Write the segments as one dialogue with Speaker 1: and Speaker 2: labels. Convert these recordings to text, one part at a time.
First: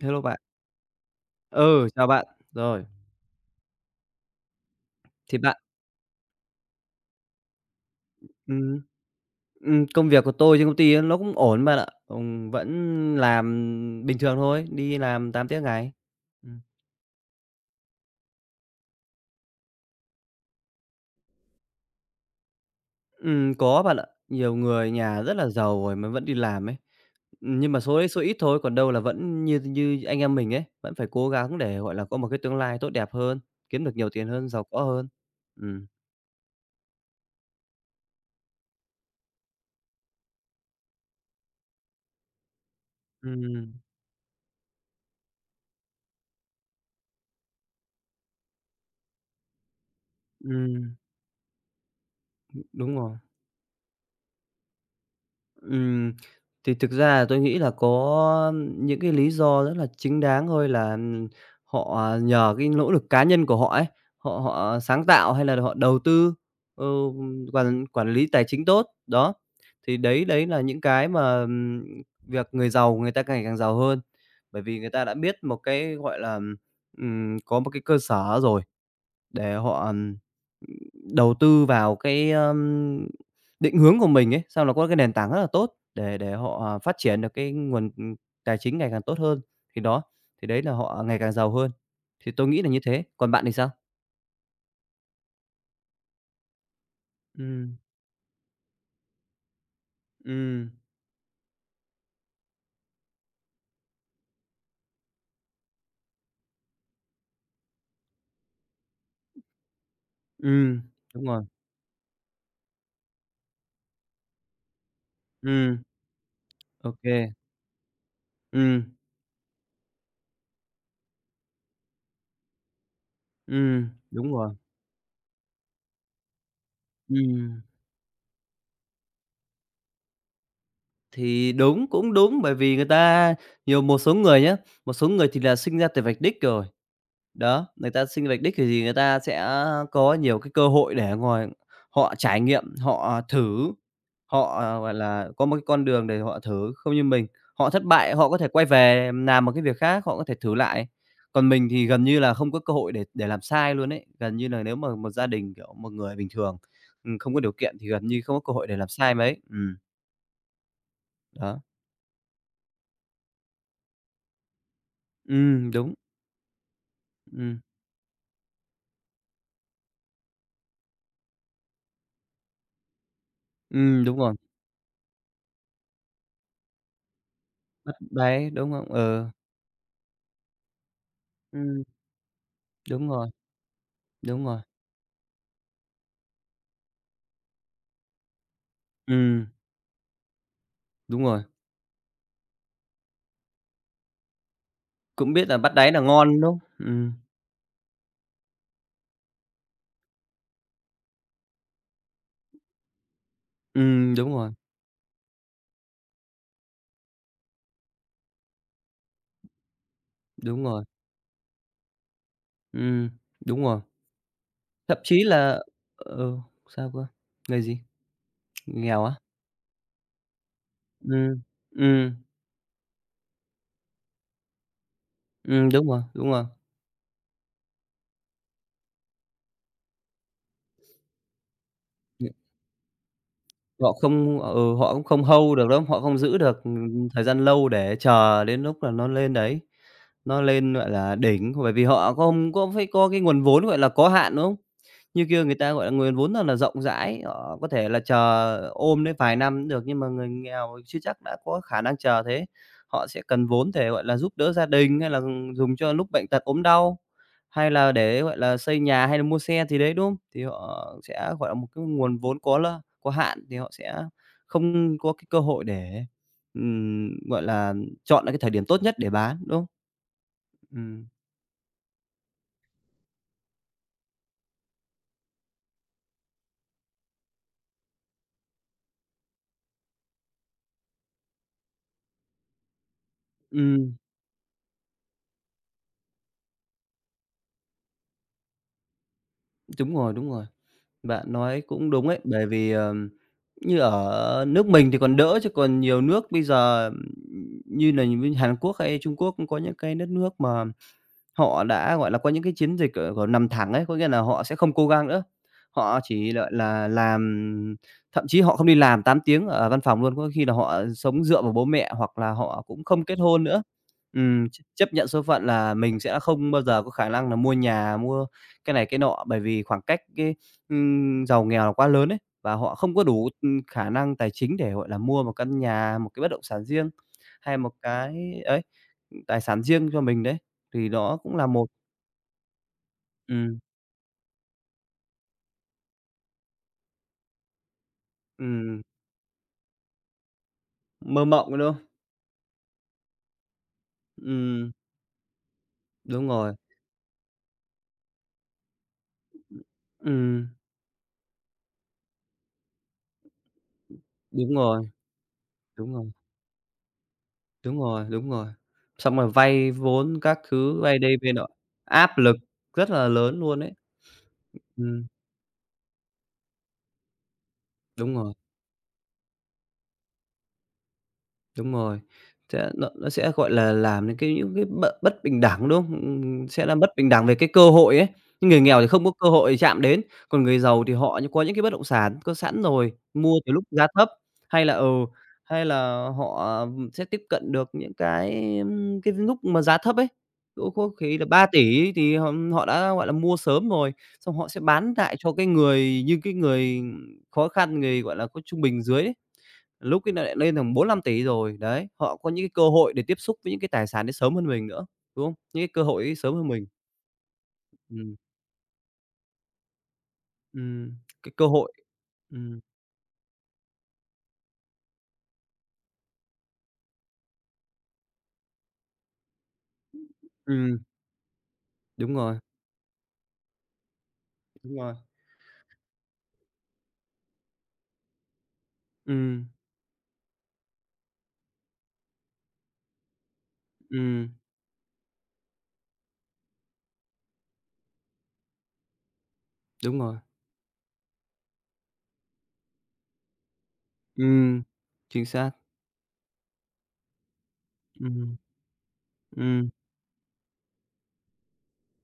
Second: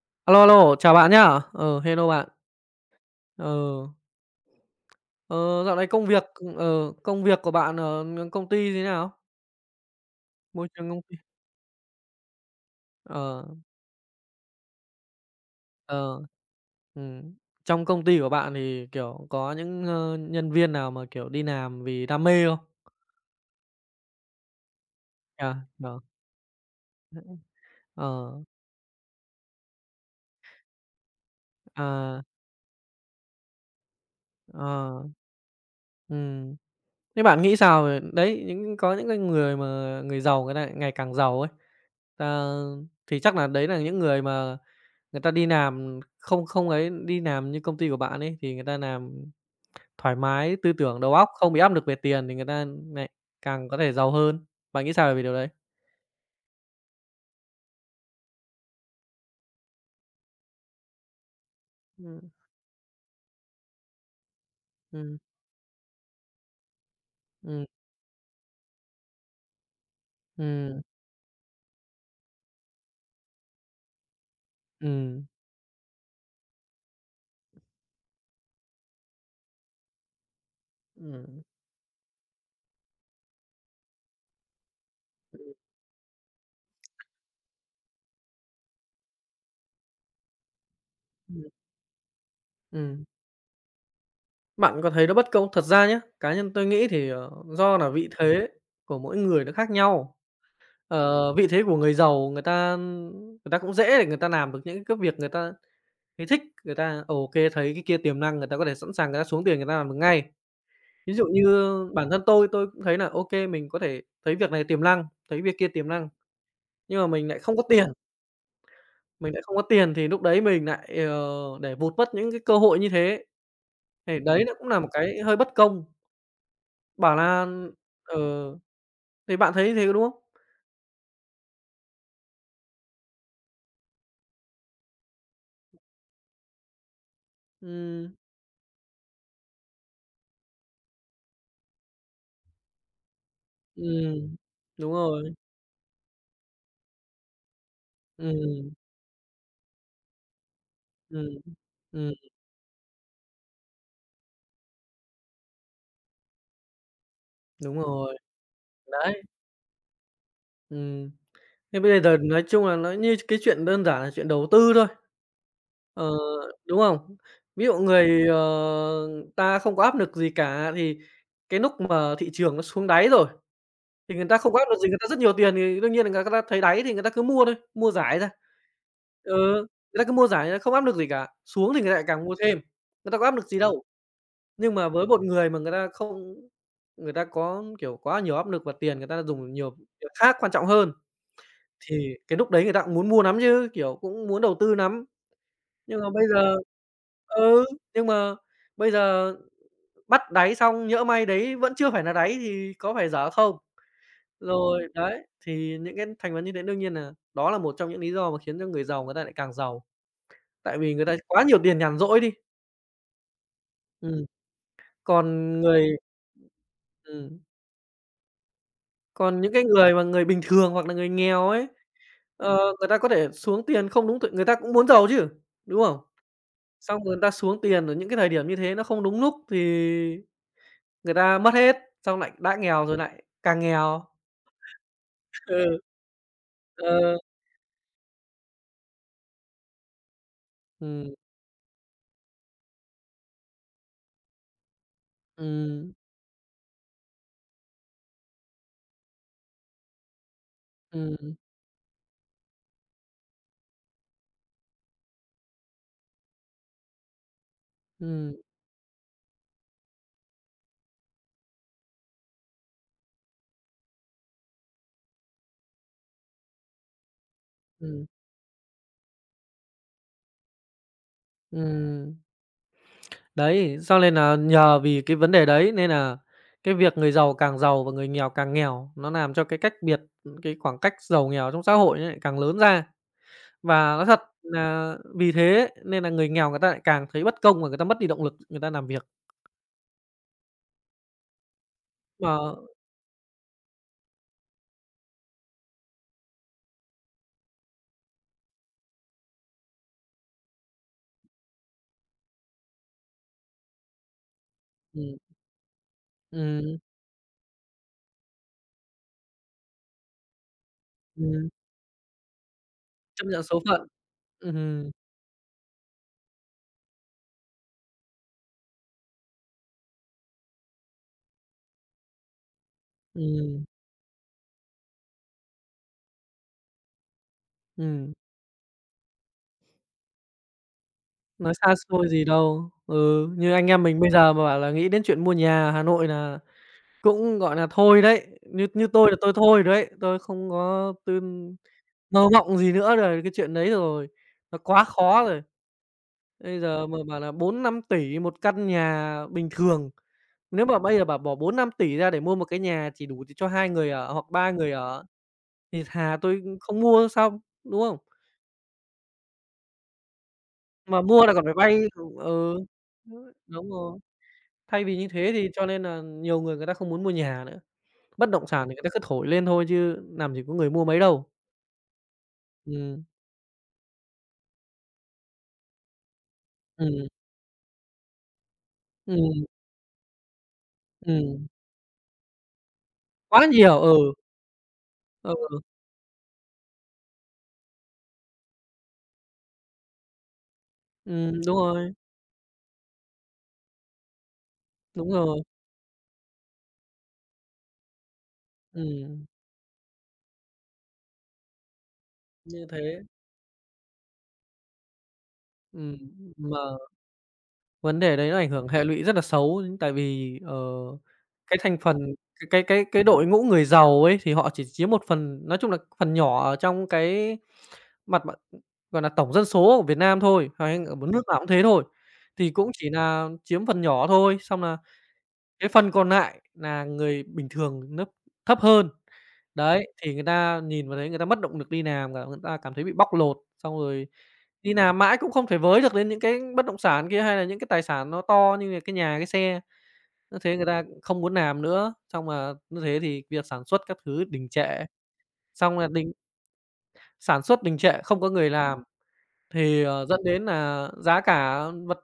Speaker 1: Hello bạn.
Speaker 2: Alo, alo, chào bạn nhá. Ờ,
Speaker 1: Ừ, chào
Speaker 2: hello
Speaker 1: bạn.
Speaker 2: bạn.
Speaker 1: Rồi,
Speaker 2: Ờ,
Speaker 1: thì bạn
Speaker 2: ờ, dạo này công việc, công việc của bạn ở công ty
Speaker 1: ừm,
Speaker 2: thế nào?
Speaker 1: công việc của tôi trên
Speaker 2: Môi
Speaker 1: công
Speaker 2: trường
Speaker 1: ty á,
Speaker 2: công
Speaker 1: nó
Speaker 2: ty.
Speaker 1: cũng ổn bạn ạ. Vẫn
Speaker 2: Ờ.
Speaker 1: làm bình thường thôi, đi làm 8 tiếng ngày.
Speaker 2: Ờ.
Speaker 1: Ừm.
Speaker 2: Ừm. Trong công ty của bạn thì, kiểu, có những, nhân viên nào mà, kiểu, đi làm vì đam mê không?
Speaker 1: Có bạn ạ. Nhiều người nhà rất là
Speaker 2: À.
Speaker 1: giàu rồi
Speaker 2: Ờ.
Speaker 1: mà vẫn đi làm ấy. Nhưng mà số
Speaker 2: Ờ.
Speaker 1: đấy số ít thôi, còn đâu là vẫn như như anh em mình ấy, vẫn phải cố gắng để, gọi là, có
Speaker 2: À.
Speaker 1: một cái tương lai tốt đẹp hơn, kiếm được nhiều tiền hơn, giàu có
Speaker 2: Ờ.
Speaker 1: hơn. Ừm.
Speaker 2: Ừm. Thế bạn nghĩ sao về đấy, có những cái người mà người giàu người ta lại ngày càng giàu ấy, ờ, thì chắc là đấy
Speaker 1: Ừm,
Speaker 2: là những người mà người ta đi làm không không ấy, đi làm như công ty của bạn ấy, thì người ta làm thoải mái tư
Speaker 1: ừm,
Speaker 2: tưởng, đầu óc, không bị áp lực về tiền thì người ta
Speaker 1: đúng
Speaker 2: lại
Speaker 1: rồi.
Speaker 2: càng có thể giàu hơn. Bạn nghĩ sao về điều đấy?
Speaker 1: Ừm, thì thực ra là tôi nghĩ là có những cái lý do rất là chính đáng thôi là, họ
Speaker 2: Ừm.
Speaker 1: nhờ cái nỗ lực cá nhân của họ ấy, họ họ sáng
Speaker 2: Ừm.
Speaker 1: tạo hay là họ đầu tư, ừ,
Speaker 2: Ừm.
Speaker 1: quản quản lý tài chính tốt. Đó, thì đấy đấy là những
Speaker 2: Ừm.
Speaker 1: cái mà, việc người giàu người ta ngày càng giàu hơn, bởi vì người ta đã
Speaker 2: Ừm.
Speaker 1: biết một cái, gọi là, có một cái cơ sở rồi để họ, đầu
Speaker 2: Ừm.
Speaker 1: tư vào cái, định hướng của mình ấy, xong là có cái nền tảng rất là tốt để họ, à, phát triển được cái nguồn, tài chính ngày càng tốt hơn, thì đó, thì đấy là họ ngày càng
Speaker 2: Ừm.
Speaker 1: giàu hơn. Thì tôi nghĩ là như thế,
Speaker 2: Ừm.
Speaker 1: còn bạn thì sao?
Speaker 2: Bạn có thấy nó bất công thật ra nhé, cá nhân tôi nghĩ thì,
Speaker 1: Ừ,
Speaker 2: do là vị thế của mỗi người nó khác nhau.
Speaker 1: ừ,
Speaker 2: Vị thế của người giàu người ta cũng dễ để người ta làm được những cái việc người ta thấy thích, người ta, ok thấy cái kia tiềm năng, người ta có thể sẵn sàng người ta xuống tiền người ta làm được ngay.
Speaker 1: ừm,
Speaker 2: Ví
Speaker 1: đúng
Speaker 2: dụ
Speaker 1: rồi.
Speaker 2: như bản thân tôi cũng thấy là, ok mình có thể thấy việc này tiềm năng, thấy việc kia
Speaker 1: Ừ,
Speaker 2: tiềm năng, nhưng mà
Speaker 1: ok. Ừ, ừ,
Speaker 2: mình lại không có tiền thì lúc đấy mình lại, để vụt mất những cái cơ hội như thế, thì
Speaker 1: đúng
Speaker 2: đấy
Speaker 1: rồi.
Speaker 2: nó cũng là một cái hơi bất công. Bảo
Speaker 1: Ừ,
Speaker 2: là ờ, thì bạn thấy như thế có đúng không?
Speaker 1: thì đúng, cũng đúng, bởi vì người ta nhiều một số người nhé, một số người thì là sinh ra từ vạch đích rồi. Đó, người ta
Speaker 2: Ừm.
Speaker 1: sinh vạch đích thì gì người ta sẽ có nhiều cái cơ hội để ngồi họ trải nghiệm, họ thử,
Speaker 2: Ừm.
Speaker 1: họ, ờ,
Speaker 2: Đúng
Speaker 1: gọi là,
Speaker 2: rồi.
Speaker 1: có một cái con đường để họ thử, không như mình, họ thất bại họ có thể quay
Speaker 2: Ừm.
Speaker 1: về làm một cái việc khác, họ có thể thử lại.
Speaker 2: Ừm.
Speaker 1: Còn mình thì gần
Speaker 2: Ừm.
Speaker 1: như là không có cơ hội để làm sai luôn ấy, gần như là nếu mà một gia đình, kiểu, một người bình thường, không có điều kiện
Speaker 2: Đúng
Speaker 1: thì gần
Speaker 2: rồi.
Speaker 1: như không có cơ hội để làm sai
Speaker 2: Đấy.
Speaker 1: mấy.
Speaker 2: Ừm.
Speaker 1: Đó.
Speaker 2: Thế bây giờ nói chung là nó như cái chuyện đơn giản là chuyện đầu tư thôi.
Speaker 1: Đúng,
Speaker 2: Ờ, đúng không?
Speaker 1: ừm,
Speaker 2: Ví dụ người ta không có áp nực gì cả thì cái núc mà thị trường nó xuống đáy rồi, thì
Speaker 1: đúng
Speaker 2: người
Speaker 1: rồi,
Speaker 2: ta không có áp lực gì, người ta rất nhiều tiền thì đương nhiên là người ta thấy đáy thì người ta cứ mua thôi, mua
Speaker 1: bắt
Speaker 2: rải ra.
Speaker 1: đáy, đúng không? Ừ,
Speaker 2: Ừ, người ta cứ mua rải ra không áp lực gì cả, xuống thì
Speaker 1: ừm,
Speaker 2: người ta lại càng mua thêm,
Speaker 1: đúng
Speaker 2: người ta có
Speaker 1: rồi,
Speaker 2: áp lực gì đâu.
Speaker 1: đúng rồi,
Speaker 2: Nhưng mà với một người mà người ta không, người ta có, kiểu, quá nhiều áp lực và tiền người ta
Speaker 1: ừm.
Speaker 2: dùng nhiều việc khác quan trọng hơn,
Speaker 1: Đúng rồi,
Speaker 2: thì cái núc đấy người ta cũng muốn mua lắm chứ, kiểu, cũng muốn đầu tư lắm.
Speaker 1: cũng biết là bắt đáy
Speaker 2: Nhưng
Speaker 1: là
Speaker 2: mà bây
Speaker 1: ngon, đúng
Speaker 2: giờ
Speaker 1: không?
Speaker 2: ừ, nhưng mà bây giờ bắt đáy xong nhỡ may đấy vẫn chưa phải là đáy thì có phải dở không?
Speaker 1: Đúng rồi,
Speaker 2: Rồi, đấy, thì những cái thành vấn như thế đương nhiên nà đó là một trong những lý do mà khiến cho người giàu người ta lại càng giàu,
Speaker 1: đúng
Speaker 2: tại
Speaker 1: rồi,
Speaker 2: vì người ta quá nhiều tiền nhàn rỗi đi.
Speaker 1: ừm, đúng rồi.
Speaker 2: Ừm,
Speaker 1: Thậm chí
Speaker 2: còn
Speaker 1: là
Speaker 2: người
Speaker 1: ừ, sao cơ?
Speaker 2: ừm.
Speaker 1: Người gì? Người nghèo á?
Speaker 2: Còn những cái người mà người bình thường hoặc là người
Speaker 1: Ừm,
Speaker 2: nghèo ấy,
Speaker 1: ừm,
Speaker 2: người ta có thể xuống tiền không đúng thời người ta cũng muốn giàu chứ, đúng
Speaker 1: đúng
Speaker 2: không?
Speaker 1: rồi, đúng rồi.
Speaker 2: Xong rồi người ta xuống tiền ở những cái thời điểm như thế nó không đúng lúc thì người ta mất hết, xong lại đã nghèo rồi lại càng
Speaker 1: Họ
Speaker 2: nghèo.
Speaker 1: không ừ, họ cũng không hold được
Speaker 2: Ừ.
Speaker 1: lắm, họ không giữ được,
Speaker 2: Ờ.
Speaker 1: thời gian lâu để chờ đến lúc là nó lên đấy, nó lên, gọi là,
Speaker 2: Ừm.
Speaker 1: đỉnh, bởi vì họ không có phải có cái nguồn vốn, gọi là, có hạn, đúng không? Như kia người ta, gọi là,
Speaker 2: Ừm.
Speaker 1: nguồn vốn rất là rộng rãi, họ có thể là chờ ôm đến vài năm cũng được, nhưng mà người nghèo chưa chắc đã
Speaker 2: Ừm.
Speaker 1: có khả năng chờ thế. Họ sẽ cần vốn để, gọi là, giúp đỡ gia đình hay là dùng cho lúc bệnh tật, ốm đau. Hay là để,
Speaker 2: Ừm.
Speaker 1: gọi là, xây nhà hay là mua xe thì đấy, đúng không? Thì họ sẽ, gọi là, một cái nguồn vốn có là có hạn thì họ sẽ không có cái cơ hội để, gọi là,
Speaker 2: Ừm.
Speaker 1: chọn ra cái thời điểm tốt nhất để bán, đúng không? Ừm,
Speaker 2: Ừm. Đấy, cho nên là nhờ vì cái vấn đề đấy nên là cái việc người giàu càng giàu và người nghèo càng nghèo, nó làm cho cái cách biệt, cái khoảng cách giàu nghèo trong xã hội nó lại càng lớn ra.
Speaker 1: ừm,
Speaker 2: Và nói thật nà vì thế nên là người nghèo người ta lại càng thấy bất công và người ta mất đi động lực người ta làm việc.
Speaker 1: đúng rồi, đúng rồi. Bạn nói cũng đúng ấy,
Speaker 2: Mà
Speaker 1: bởi vì, như ở nước mình thì còn đỡ, chứ còn nhiều nước bây giờ, như là như Hàn Quốc hay Trung Quốc cũng có những cái đất nước mà họ đã, gọi là, có những cái chiến dịch, gọi là, nằm thẳng ấy, có nghĩa là họ sẽ không cố gắng
Speaker 2: ừm,
Speaker 1: nữa. Họ chỉ, gọi
Speaker 2: ừm,
Speaker 1: là, làm thậm chí họ không đi làm 8 tiếng ở văn phòng luôn, có khi là họ sống dựa
Speaker 2: ừm,
Speaker 1: vào bố mẹ hoặc là họ cũng không kết
Speaker 2: chấp nhận
Speaker 1: hôn nữa.
Speaker 2: số phận.
Speaker 1: Ch
Speaker 2: Ừm,
Speaker 1: chấp nhận số phận là mình sẽ không bao giờ có khả năng là mua nhà, mua cái này cái nọ, bởi vì khoảng cách cái, giàu nghèo là quá lớn ấy, và họ không có đủ,
Speaker 2: ừm,
Speaker 1: khả năng tài chính để, gọi là, mua một căn nhà, một cái bất động sản riêng, hay một
Speaker 2: ừm,
Speaker 1: cái ấy, tài sản riêng cho mình đấy. Thì đó cũng là
Speaker 2: nói
Speaker 1: một
Speaker 2: xa xôi gì đâu. Ừ, như
Speaker 1: ừm,
Speaker 2: anh em mình bây giờ mà bảo là nghĩ đến chuyện mua nhà ở Hà Nội là cũng, gọi là thôi đấy, như
Speaker 1: ừm,
Speaker 2: như tôi là tôi thôi rồi đấy, tôi không có tư
Speaker 1: mơ mộng, đúng không?
Speaker 2: mơ mộng gì nữa rồi, cái chuyện đấy rồi, nó
Speaker 1: Ừm,
Speaker 2: quá khó rồi.
Speaker 1: đúng rồi,
Speaker 2: Bây giờ mà bảo là bốn năm tỷ một căn nhà bình thường,
Speaker 1: ừm,
Speaker 2: nếu mà bây giờ bảo bỏ bốn năm tỷ ra để mua một cái nhà chỉ đủ cho 2 người ở hoặc 3
Speaker 1: đúng
Speaker 2: người
Speaker 1: rồi,
Speaker 2: ở thì
Speaker 1: đúng rồi,
Speaker 2: thà tôi không mua xong,
Speaker 1: đúng
Speaker 2: đúng không?
Speaker 1: rồi, đúng rồi. Xong rồi vay vốn các thứ, vay
Speaker 2: Mà
Speaker 1: đây
Speaker 2: mua
Speaker 1: vay
Speaker 2: là còn
Speaker 1: nọ,
Speaker 2: phải vay.
Speaker 1: áp lực
Speaker 2: Ừ,
Speaker 1: rất là lớn luôn
Speaker 2: đúng
Speaker 1: ấy.
Speaker 2: rồi. Thay vì
Speaker 1: Ừm,
Speaker 2: như thế thì cho nên nà nhiều người người ta không muốn mua nhà nữa,
Speaker 1: đúng
Speaker 2: bất
Speaker 1: rồi.
Speaker 2: động sản thì người ta cứ thổi lên thôi chứ làm gì có người mua mấy đâu.
Speaker 1: Đúng rồi, sẽ nó
Speaker 2: Ừm.
Speaker 1: nó sẽ, gọi là, làm những cái bất bình đẳng, đúng không? Sẽ làm bất
Speaker 2: Ừm.
Speaker 1: bình đẳng về cái cơ hội ấy, nhưng người nghèo thì không có cơ
Speaker 2: Ừm.
Speaker 1: hội chạm đến, còn người giàu thì họ như có
Speaker 2: Ừm.
Speaker 1: những cái bất động sản có sẵn rồi, mua
Speaker 2: Quá
Speaker 1: từ lúc
Speaker 2: nhiều.
Speaker 1: giá
Speaker 2: Ừ.
Speaker 1: thấp, hay là ừ,
Speaker 2: Ừ.
Speaker 1: hay là họ, sẽ tiếp cận được những cái, cái lúc mà giá thấp ấy. Cũng có khi là
Speaker 2: Ừm.
Speaker 1: ba
Speaker 2: Đúng
Speaker 1: tỷ
Speaker 2: rồi.
Speaker 1: thì họ họ đã, gọi là, mua sớm rồi, xong họ sẽ bán
Speaker 2: Đúng
Speaker 1: lại cho
Speaker 2: rồi.
Speaker 1: cái người như cái người khó khăn, người, gọi là, có trung bình dưới ấy,
Speaker 2: Ừm.
Speaker 1: lúc ấy nó lại lên tầm bốn 000 tỷ rồi, đấy, họ có những cái
Speaker 2: Như
Speaker 1: cơ hội để
Speaker 2: thế.
Speaker 1: tiếp xúc với những cái tài sản đấy sớm hơn mình nữa, đúng không? Những cái cơ
Speaker 2: Ừm.
Speaker 1: hội ấy sớm hơn
Speaker 2: Mà
Speaker 1: mình.
Speaker 2: vấn
Speaker 1: Ừm,
Speaker 2: đề đấy nó ảnh hưởng hệ lụy rất là xấu, tại vì,
Speaker 1: ừm, cái cơ
Speaker 2: cái
Speaker 1: hội
Speaker 2: thành phần
Speaker 1: ừm,
Speaker 2: cái đội ngũ người giàu ấy thì họ chỉ chiếm một phần nói chung là phần nhỏ ở trong cái mặt mặt gọi là, tổng dân số của Việt Nam thôi,
Speaker 1: ừm,
Speaker 2: hay ở một nước nào cũng thế thôi,
Speaker 1: đúng rồi,
Speaker 2: thì cũng chỉ nà chiếm phần nhỏ thôi, xong
Speaker 1: đúng
Speaker 2: là
Speaker 1: rồi,
Speaker 2: cái phần còn lại là người bình thường nấp thấp hơn.
Speaker 1: ừm,
Speaker 2: Đấy, thì người ta nhìn vào đấy người ta mất động lực đi làm và người ta cảm thấy bị bóc lột, xong rồi
Speaker 1: ừm,
Speaker 2: đi làm mãi cũng không thể với được đến những cái bất động sản kia, hay là những cái tài sản nó to như là cái nhà, cái xe.
Speaker 1: đúng rồi,
Speaker 2: Như thế người ta không muốn làm nữa, xong mà như thế thì việc sản xuất các thứ đình
Speaker 1: ừm,
Speaker 2: trệ,
Speaker 1: chính xác,
Speaker 2: xong là đình sản xuất đình trệ, không có
Speaker 1: ừm,
Speaker 2: người làm.
Speaker 1: ừm,
Speaker 2: Thì, dẫn đến là giá cả vật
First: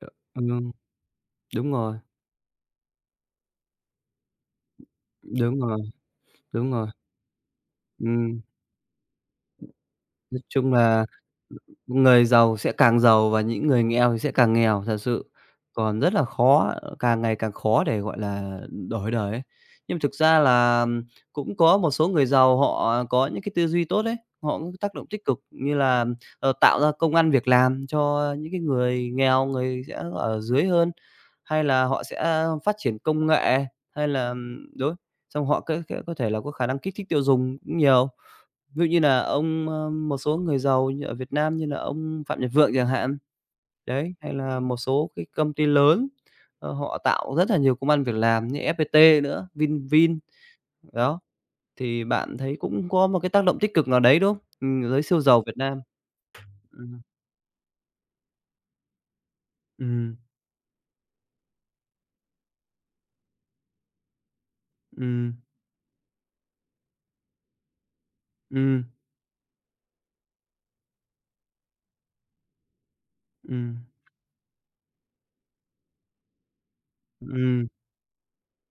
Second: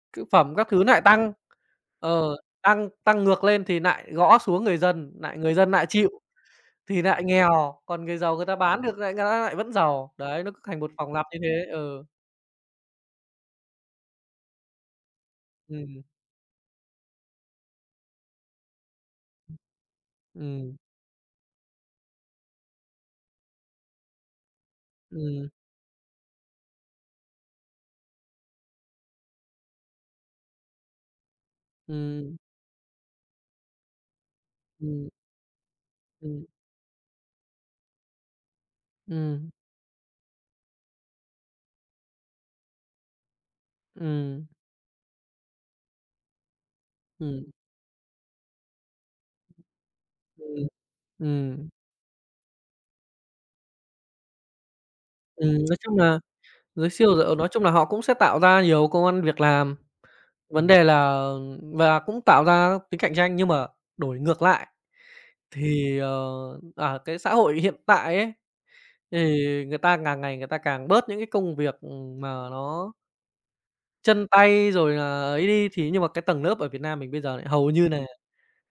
Speaker 1: ờ,
Speaker 2: thực phẩm các
Speaker 1: ừm,
Speaker 2: thứ lại tăng,
Speaker 1: đúng rồi,
Speaker 2: ờ, tăng tăng ngược lên thì lại gõ xuống người
Speaker 1: đúng
Speaker 2: dân
Speaker 1: rồi,
Speaker 2: lại chịu
Speaker 1: đúng rồi,
Speaker 2: thì lại nghèo, còn người giàu
Speaker 1: ừm.
Speaker 2: người ta bán được lại người ta lại vẫn giàu.
Speaker 1: Nói
Speaker 2: Đấy, nó cứ
Speaker 1: chung
Speaker 2: thành một
Speaker 1: là
Speaker 2: vòng lặp như thế. Ừ.
Speaker 1: người giàu sẽ càng giàu và những người nghèo thì sẽ càng nghèo thật sự, còn
Speaker 2: Ừ.
Speaker 1: rất là khó, càng ngày càng khó để, gọi là, đổi đời ấy. Nhưng thực ra
Speaker 2: Ừ.
Speaker 1: là cũng có một số người giàu họ có những cái tư duy tốt đấy, họ cũng tác động tích cực
Speaker 2: Ừ.
Speaker 1: như là, ờ, tạo ra công ăn việc làm cho những cái người nghèo, người sẽ ở dưới hơn, hay là họ
Speaker 2: Ừ.
Speaker 1: sẽ phát triển công nghệ, hay là, đối,
Speaker 2: Ừ.
Speaker 1: xong họ có thể là
Speaker 2: Ừm.
Speaker 1: có khả năng kích thích tiêu dùng cũng nhiều. Ví dụ như là
Speaker 2: Ừm.
Speaker 1: ông, ơ, một số người giàu như ở Việt Nam như là ông Phạm Nhật Vượng chẳng hạn,
Speaker 2: Ừm.
Speaker 1: đấy, hay
Speaker 2: Ừm.
Speaker 1: là một số cái công ty lớn, ờ, họ tạo rất là nhiều công ăn việc làm như FPT nữa, Vinvin,
Speaker 2: Ừm.
Speaker 1: đó,
Speaker 2: Ừm.
Speaker 1: thì bạn thấy cũng có một cái tác động tích cực nào đấy, đúng không? Giới siêu giàu
Speaker 2: Ừm.
Speaker 1: Việt
Speaker 2: nói
Speaker 1: Nam.
Speaker 2: chung là giới
Speaker 1: Ừm,
Speaker 2: siêu d nói chung là họ cũng sẽ tạo ra nhiều công ăn việc làm.
Speaker 1: ừm,
Speaker 2: Vấn đề là và cũng tạo ra tính cạnh tranh, nhưng mà đổi ngược lại
Speaker 1: ừm,
Speaker 2: thì, cái xã hội hiện tại ấy,
Speaker 1: ừm,
Speaker 2: thì người ta càng ngày người ta càng bớt những cái công việc, mà nó
Speaker 1: ừm,
Speaker 2: chân tay rồi là ấy đi, thì nhưng mà cái tầng lớp ở Việt Nam mình bây giờ lại
Speaker 1: ừm,
Speaker 2: hầu như là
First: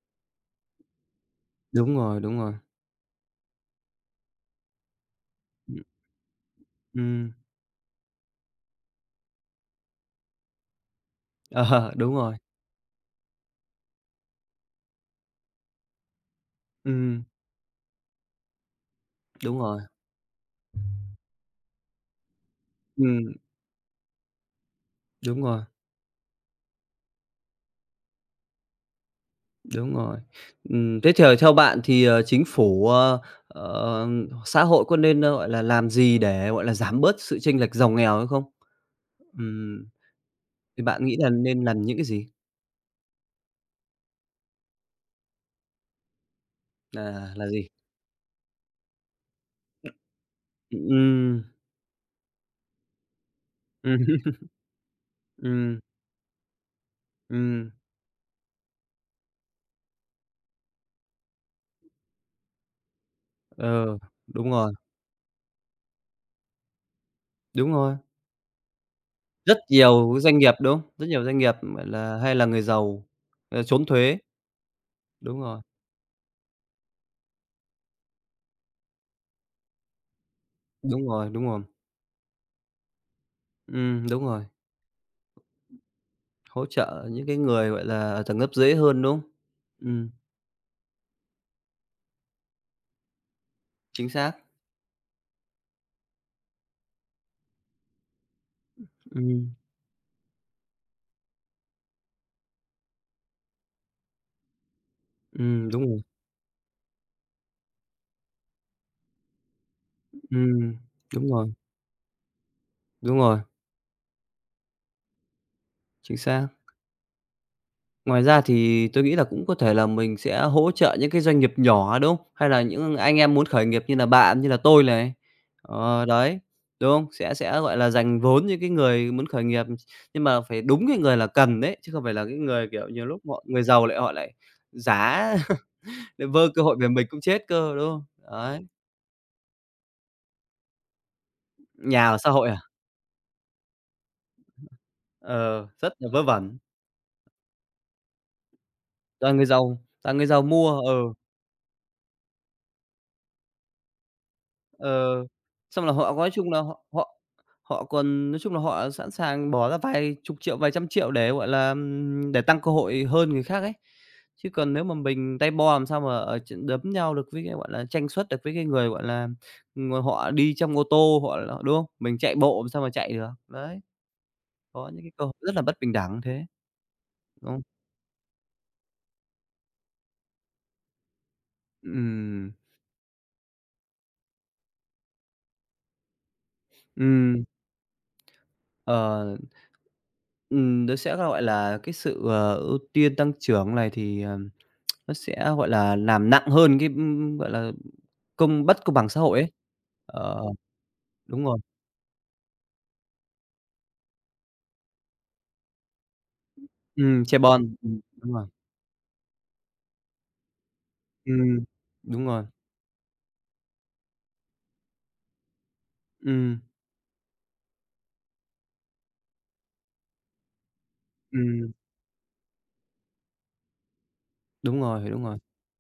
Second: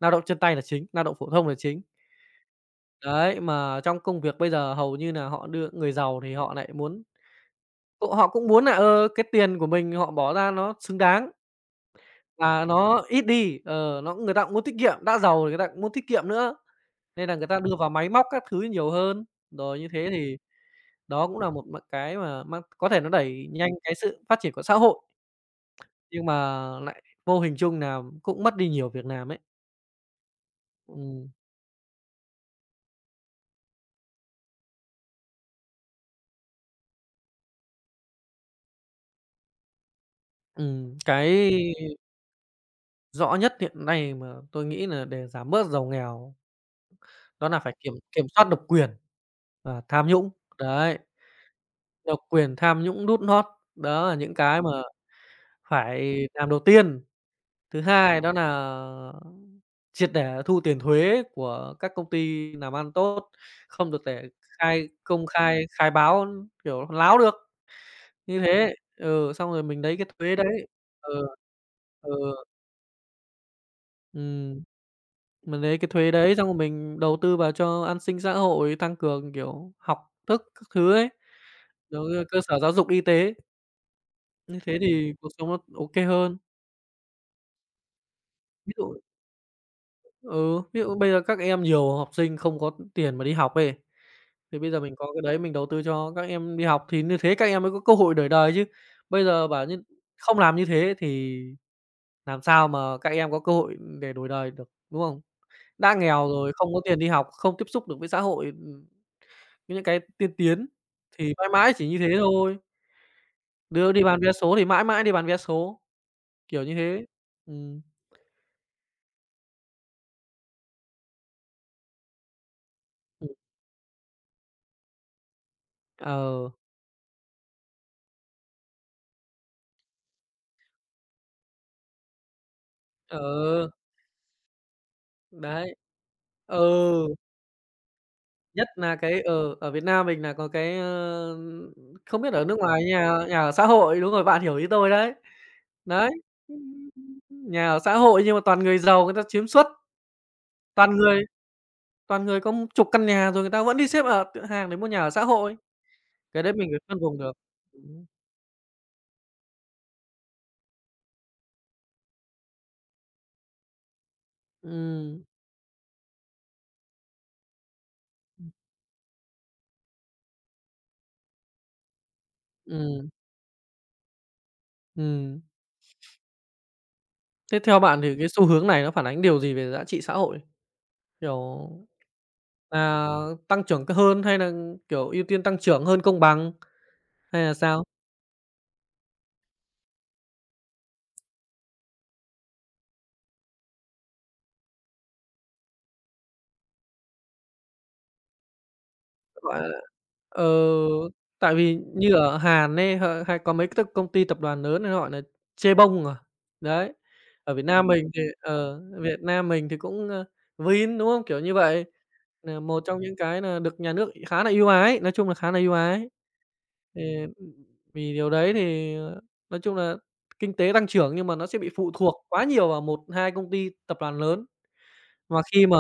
Speaker 2: lao động chân tay là chính, lao động phổ thông là chính.
Speaker 1: đúng rồi,
Speaker 2: Đấy, mà trong công việc bây giờ hầu như là họ đưa
Speaker 1: ừm,
Speaker 2: người giàu thì họ lại muốn
Speaker 1: ừm,
Speaker 2: họ cũng muốn là cái tiền của mình họ bỏ ra nó xứng đáng.
Speaker 1: ờ, đúng rồi,
Speaker 2: Là nó ít đi, nó người ta cũng muốn tiết kiệm, đã giàu thì người ta cũng muốn tiết kiệm nữa,
Speaker 1: ừm,
Speaker 2: nên là người ta đưa vào máy móc các thứ nhiều hơn.
Speaker 1: đúng
Speaker 2: Rồi
Speaker 1: rồi,
Speaker 2: như thế thì đó cũng là một cái mà mang có thể nó
Speaker 1: ừm,
Speaker 2: đẩy nhanh cái sự phát triển của xã hội,
Speaker 1: đúng rồi.
Speaker 2: nhưng mà lại vô hình chung nà cũng mất đi nhiều việc làm ấy.
Speaker 1: Đúng rồi. Thế thì,
Speaker 2: Ừm.
Speaker 1: ờ, theo bạn thì, ờ, chính phủ, ờ, ờ, xã hội có nên, ơ, gọi là, làm gì để, gọi là, giảm bớt sự chênh lệch giàu nghèo hay không? Ừm, thì
Speaker 2: Ừm.
Speaker 1: bạn nghĩ là
Speaker 2: Cái
Speaker 1: nên làm những cái gì?
Speaker 2: rõ nhất hiện nay mà tôi nghĩ là để giảm bớt giàu nghèo
Speaker 1: Là
Speaker 2: đó là
Speaker 1: gì?
Speaker 2: phải kiểm kiểm soát độc quyền và tham nhũng. Đấy,
Speaker 1: Ừm,
Speaker 2: độc quyền, tham nhũng, đút nót,
Speaker 1: ừm
Speaker 2: đó là những cái mà
Speaker 1: ừm,
Speaker 2: phải làm đầu tiên.
Speaker 1: ừm,
Speaker 2: Thứ hai đó là triệt để thu tiền thuế của các công ty làm ăn tốt,
Speaker 1: ờ,
Speaker 2: không được để
Speaker 1: đúng rồi,
Speaker 2: khai công khai khai báo, kiểu, láo được,
Speaker 1: đúng rồi.
Speaker 2: như thế. Ừ, xong
Speaker 1: Rất
Speaker 2: rồi
Speaker 1: nhiều doanh nghiệp, đúng không? Rất nhiều
Speaker 2: ừ,
Speaker 1: doanh nghiệp, gọi
Speaker 2: ừ,
Speaker 1: là, hay là người giàu, ờ, trốn thuế.
Speaker 2: ừm,
Speaker 1: Đúng rồi,
Speaker 2: mình lấy cái thuế đấy xong rồi mình đầu tư vào cho an sinh xã hội, tăng cường, kiểu, học thức các thứ
Speaker 1: đúng
Speaker 2: ấy,
Speaker 1: rồi, đúng rồi.
Speaker 2: rồi cơ sở giáo dục, y tế,
Speaker 1: Đúng rồi,
Speaker 2: như thế thì cuộc sống nó ok hơn.
Speaker 1: hỗ trợ những cái người, gọi là, ở tầng lớp
Speaker 2: Ví
Speaker 1: dưới
Speaker 2: dụ
Speaker 1: hơn, đúng không? Ừm.
Speaker 2: ừ, ví dụ bây giờ các em nhiều học sinh không có tiền mà đi học ấy.
Speaker 1: Chính xác.
Speaker 2: Thì bây giờ mình có cái đấy mình đầu tư cho các em đi học thì như thế các em mới có cơ hội đổi đời chứ. Bây giờ
Speaker 1: Ừm,
Speaker 2: bảo như không làm như thế thì làm sao mà các em có cơ hội để đổi đời được, đúng không?
Speaker 1: đúng
Speaker 2: Đã
Speaker 1: rồi.
Speaker 2: nghèo rồi, không có tiền đi học, không tiếp xúc được với xã hội, với những cái tiên tiến
Speaker 1: Ừm, đúng
Speaker 2: thì
Speaker 1: rồi,
Speaker 2: mãi mãi chỉ như thế thôi.
Speaker 1: đúng rồi,
Speaker 2: Đứa đi bán vé số thì mãi mãi đi bán vé số,
Speaker 1: chính xác.
Speaker 2: kiểu như thế. Ừm.
Speaker 1: Ngoài ra thì tôi nghĩ là cũng có thể là mình sẽ hỗ trợ những cái doanh nghiệp nhỏ, đúng không? Hay là những anh
Speaker 2: Ừm.
Speaker 1: em muốn khởi nghiệp như là bạn, như là tôi này. Ờ, đấy,
Speaker 2: Ờ.
Speaker 1: đúng không? Sẽ, gọi là, dành vốn những cái người muốn khởi nghiệp, nhưng mà phải đúng cái người là cần đấy, chứ không phải là cái người, kiểu, nhiều
Speaker 2: Ờ.
Speaker 1: lúc họ người giàu lại họ lại giả
Speaker 2: Đấy.
Speaker 1: lại vơ cơ
Speaker 2: Ừ.
Speaker 1: hội về mình cũng chết cơ, đúng không? Đấy,
Speaker 2: Nhất là cái ở ở Việt Nam mình là có cái,
Speaker 1: nhà ở
Speaker 2: không
Speaker 1: xã
Speaker 2: biết ở
Speaker 1: hội à?
Speaker 2: nước ngoài nhà nhà ở xã hội, đúng rồi, bạn hiểu ý tôi đấy.
Speaker 1: Ờ, rất là
Speaker 2: Đấy.
Speaker 1: vớ vẩn.
Speaker 2: Nhà ở xã hội nhưng mà toàn người giàu người ta
Speaker 1: Toàn người
Speaker 2: chiếm suất,
Speaker 1: giàu, toàn người giàu mua,
Speaker 2: toàn
Speaker 1: ờ,
Speaker 2: người toàn người có chục căn nhà rồi người ta vẫn đi xếp ở cửa hàng để mua nhà ở xã
Speaker 1: ờ,
Speaker 2: hội,
Speaker 1: xong là họ có nói
Speaker 2: cái
Speaker 1: chung
Speaker 2: đấy
Speaker 1: là
Speaker 2: mình phải
Speaker 1: họ
Speaker 2: phân
Speaker 1: họ
Speaker 2: vùng được.
Speaker 1: họ
Speaker 2: Ừm.
Speaker 1: còn nói chung là họ sẵn sàng bỏ ra vài chục triệu, vài trăm triệu để, gọi là, để tăng cơ hội hơn người khác ấy. Chứ còn nếu mà
Speaker 2: Ừm.
Speaker 1: mình tay bo làm sao mà, ờ, đấm nhau được với cái, gọi là, tranh suất được với cái người, gọi là, họ đi trong ô tô, họ là đúng không? Mình chạy bộ làm sao mà
Speaker 2: Ừm.
Speaker 1: chạy được. Đấy, có những cái cơ hội
Speaker 2: Ừm.
Speaker 1: rất là bất bình đẳng thế, đúng
Speaker 2: Thế
Speaker 1: không?
Speaker 2: theo bạn thì cái xu hướng này nó phản ánh điều gì về giá trị xã hội? Kiểu
Speaker 1: Ừm,
Speaker 2: nà tăng trưởng hơn hay là kiểu, ưu tiên tăng trưởng hơn công bằng
Speaker 1: ừm.
Speaker 2: hay là sao?
Speaker 1: Ờ. Nó sẽ, gọi là, cái sự, ờ, ưu tiên tăng trưởng này thì, nó sẽ, gọi là, làm nặng hơn cái, gọi là, bất công bằng xã hội ấy.
Speaker 2: Gọi
Speaker 1: Ờ.
Speaker 2: Ờ,
Speaker 1: Đúng
Speaker 2: tại
Speaker 1: rồi.
Speaker 2: vì như ở Hàn ấy, hay có mấy cái công ty tập đoàn lớn này họ gọi là chê bông à. Đấy,
Speaker 1: Trẻ
Speaker 2: ở Việt
Speaker 1: con.
Speaker 2: Nam mình thì
Speaker 1: Đúng rồi.
Speaker 2: Việt Nam mình thì cũng, Vin, đúng không? Kiểu như
Speaker 1: Ừm.
Speaker 2: vậy,
Speaker 1: Đúng rồi.
Speaker 2: nà một trong những cái nà được nhà nước khá là ưu ái, nói chung là khá là ưu ái.
Speaker 1: Ừm,
Speaker 2: Thì vì điều đấy thì, nói chung là kinh tế tăng trưởng nhưng mà nó sẽ bị
Speaker 1: ừm.
Speaker 2: phụ thuộc quá nhiều vào một 2 công ty tập đoàn lớn.
Speaker 1: Đúng rồi, đúng rồi.
Speaker 2: Mà khi mà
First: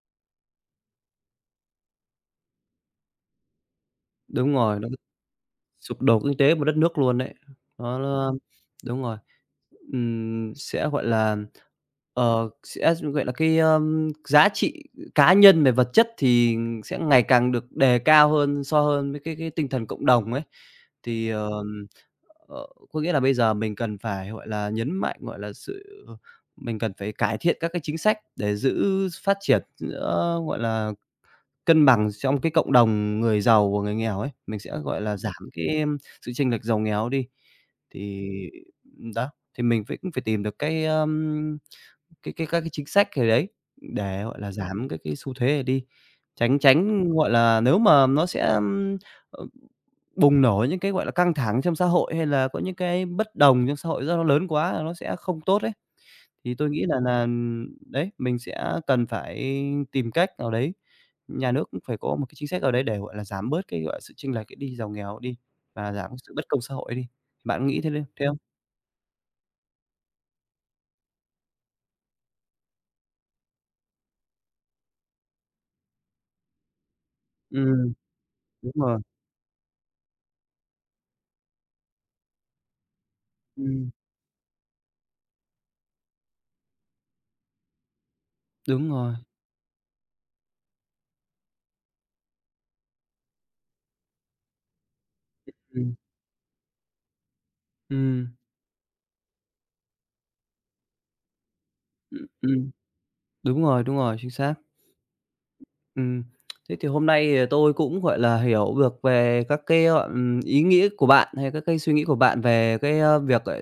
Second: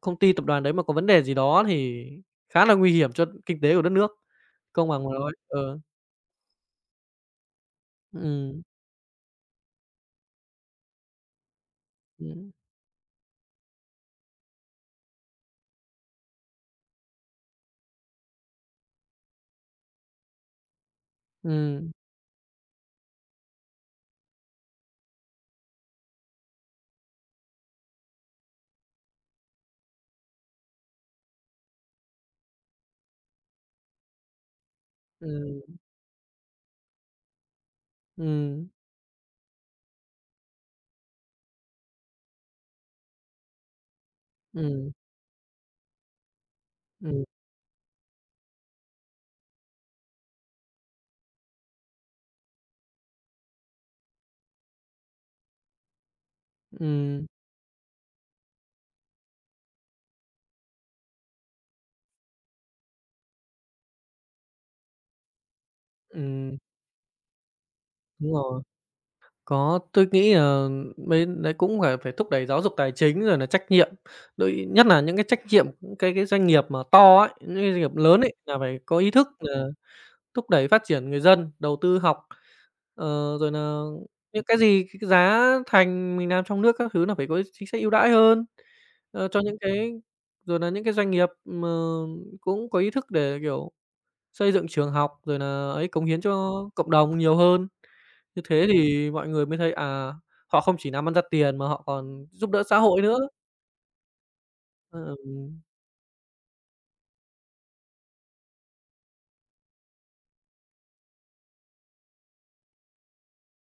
Speaker 2: công ty tập đoàn đấy mà có vấn đề gì đó thì khá là nguy hiểm cho kinh tế của đất nước,
Speaker 1: Đúng rồi, nó
Speaker 2: công bằng mà nói. Ờ.
Speaker 1: sụp đổ kinh tế một đất nước luôn đấy. Nó
Speaker 2: Ừm.
Speaker 1: đúng rồi, sẽ, gọi là, ờ,
Speaker 2: Ừm.
Speaker 1: sẽ, gọi là, cái, giá trị cá nhân về vật chất thì sẽ ngày càng được đề cao hơn với cái tinh thần cộng đồng ấy. Thì,
Speaker 2: Ừm.
Speaker 1: ờ, có nghĩa là bây giờ mình cần phải, gọi là, nhấn mạnh, gọi là, sự mình cần phải cải thiện các cái chính sách để giữ phát triển giữa, gọi là cân bằng trong cái cộng đồng người giàu và người nghèo ấy, mình sẽ, gọi là, giảm
Speaker 2: Ừm.
Speaker 1: cái, sự chênh lệch giàu nghèo đi. Thì,
Speaker 2: Ừm.
Speaker 1: đó, thì mình phải cũng phải tìm được cái, các cái chính sách gì đấy để, gọi là, giảm
Speaker 2: Ừm.
Speaker 1: cái xu thế này đi, tránh tránh,
Speaker 2: Ừm.
Speaker 1: gọi là, nếu mà nó sẽ, ờ, bùng nổ những cái, gọi là, căng thẳng trong xã hội hay là có những cái bất đồng trong xã hội do nó lớn quá là nó sẽ không tốt ấy. Thì tôi nghĩ là
Speaker 2: Ừm.
Speaker 1: đấy, mình sẽ cần phải tìm cách nào đấy, nhà nước cũng phải có một cái chính sách nào đấy để, gọi là, giảm bớt cái, gọi là, sự chênh lệch đi giàu nghèo đi và giảm cái sự bất
Speaker 2: Ừm.
Speaker 1: công xã hội đi. Bạn nghĩ thế
Speaker 2: Đúng
Speaker 1: không?
Speaker 2: rồi. Có, tôi nghĩ là mấy đấy cũng phải phải thúc đẩy giáo dục tài chính rồi là trách nhiệm, đội nhất là những cái trách nhiệm, những cái doanh nghiệp mà to ấy, những cái doanh
Speaker 1: Ừm,
Speaker 2: nghiệp lớn ấy là
Speaker 1: đúng
Speaker 2: phải
Speaker 1: rồi,
Speaker 2: có ý thức là thúc đẩy phát triển người dân, đầu tư học, ờ, rồi là
Speaker 1: ừm,
Speaker 2: những cái gì cái giá thành mình làm trong nước các thứ là phải có chính sách ưu đãi hơn,
Speaker 1: đúng rồi,
Speaker 2: cho những cái rồi là những cái doanh nghiệp mà cũng có ý thức để, kiểu, xây dựng trường học, rồi là ấy
Speaker 1: ừm,
Speaker 2: cống hiến cho cộng đồng nhiều hơn.
Speaker 1: ừm,
Speaker 2: Như thế thì mọi người mới thấy, à, họ không chỉ làm ăn ra tiền mà họ
Speaker 1: ừm,
Speaker 2: còn giúp đỡ
Speaker 1: ừm,
Speaker 2: xã hội nữa.
Speaker 1: đúng rồi, đúng rồi, chính xác.
Speaker 2: Ờ. Ừ.
Speaker 1: Ừm, thế thì hôm nay thì tôi cũng, gọi là, hiểu được về các cái, ờ, ý nghĩa của bạn hay các cái suy nghĩ của bạn về cái, ơ, việc, ờ,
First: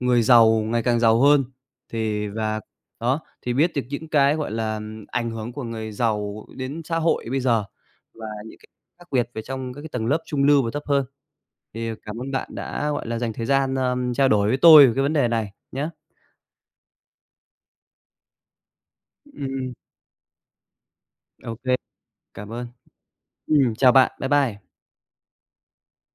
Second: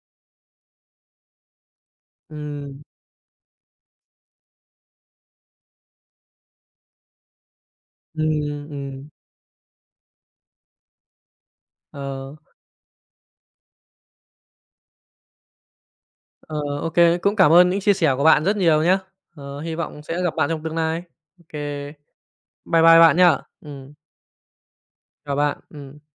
Speaker 1: người giàu ngày càng giàu hơn. Thì và
Speaker 2: Ừm.
Speaker 1: đó, thì biết được những cái, gọi là, ảnh hưởng của người giàu đến xã hội bây giờ và những cái
Speaker 2: Ừm.
Speaker 1: khác
Speaker 2: Ừm.
Speaker 1: biệt về trong các cái tầng lớp trung lưu và thấp hơn. Thì cảm ơn
Speaker 2: Ờ.
Speaker 1: bạn đã, gọi là, dành thời gian, trao đổi với tôi về cái vấn đề này nhé.
Speaker 2: Ờ, ô cũng cảm ơn những chia sẻ của bạn rất nhiều nhé. Ờ,
Speaker 1: Ừm,
Speaker 2: hy vọng sẽ gặp bạn trong tương lai.
Speaker 1: ô
Speaker 2: OK,
Speaker 1: cảm ơn.
Speaker 2: bye bye bạn nhá.
Speaker 1: Chào bạn, bye bye.
Speaker 2: Chào bạn.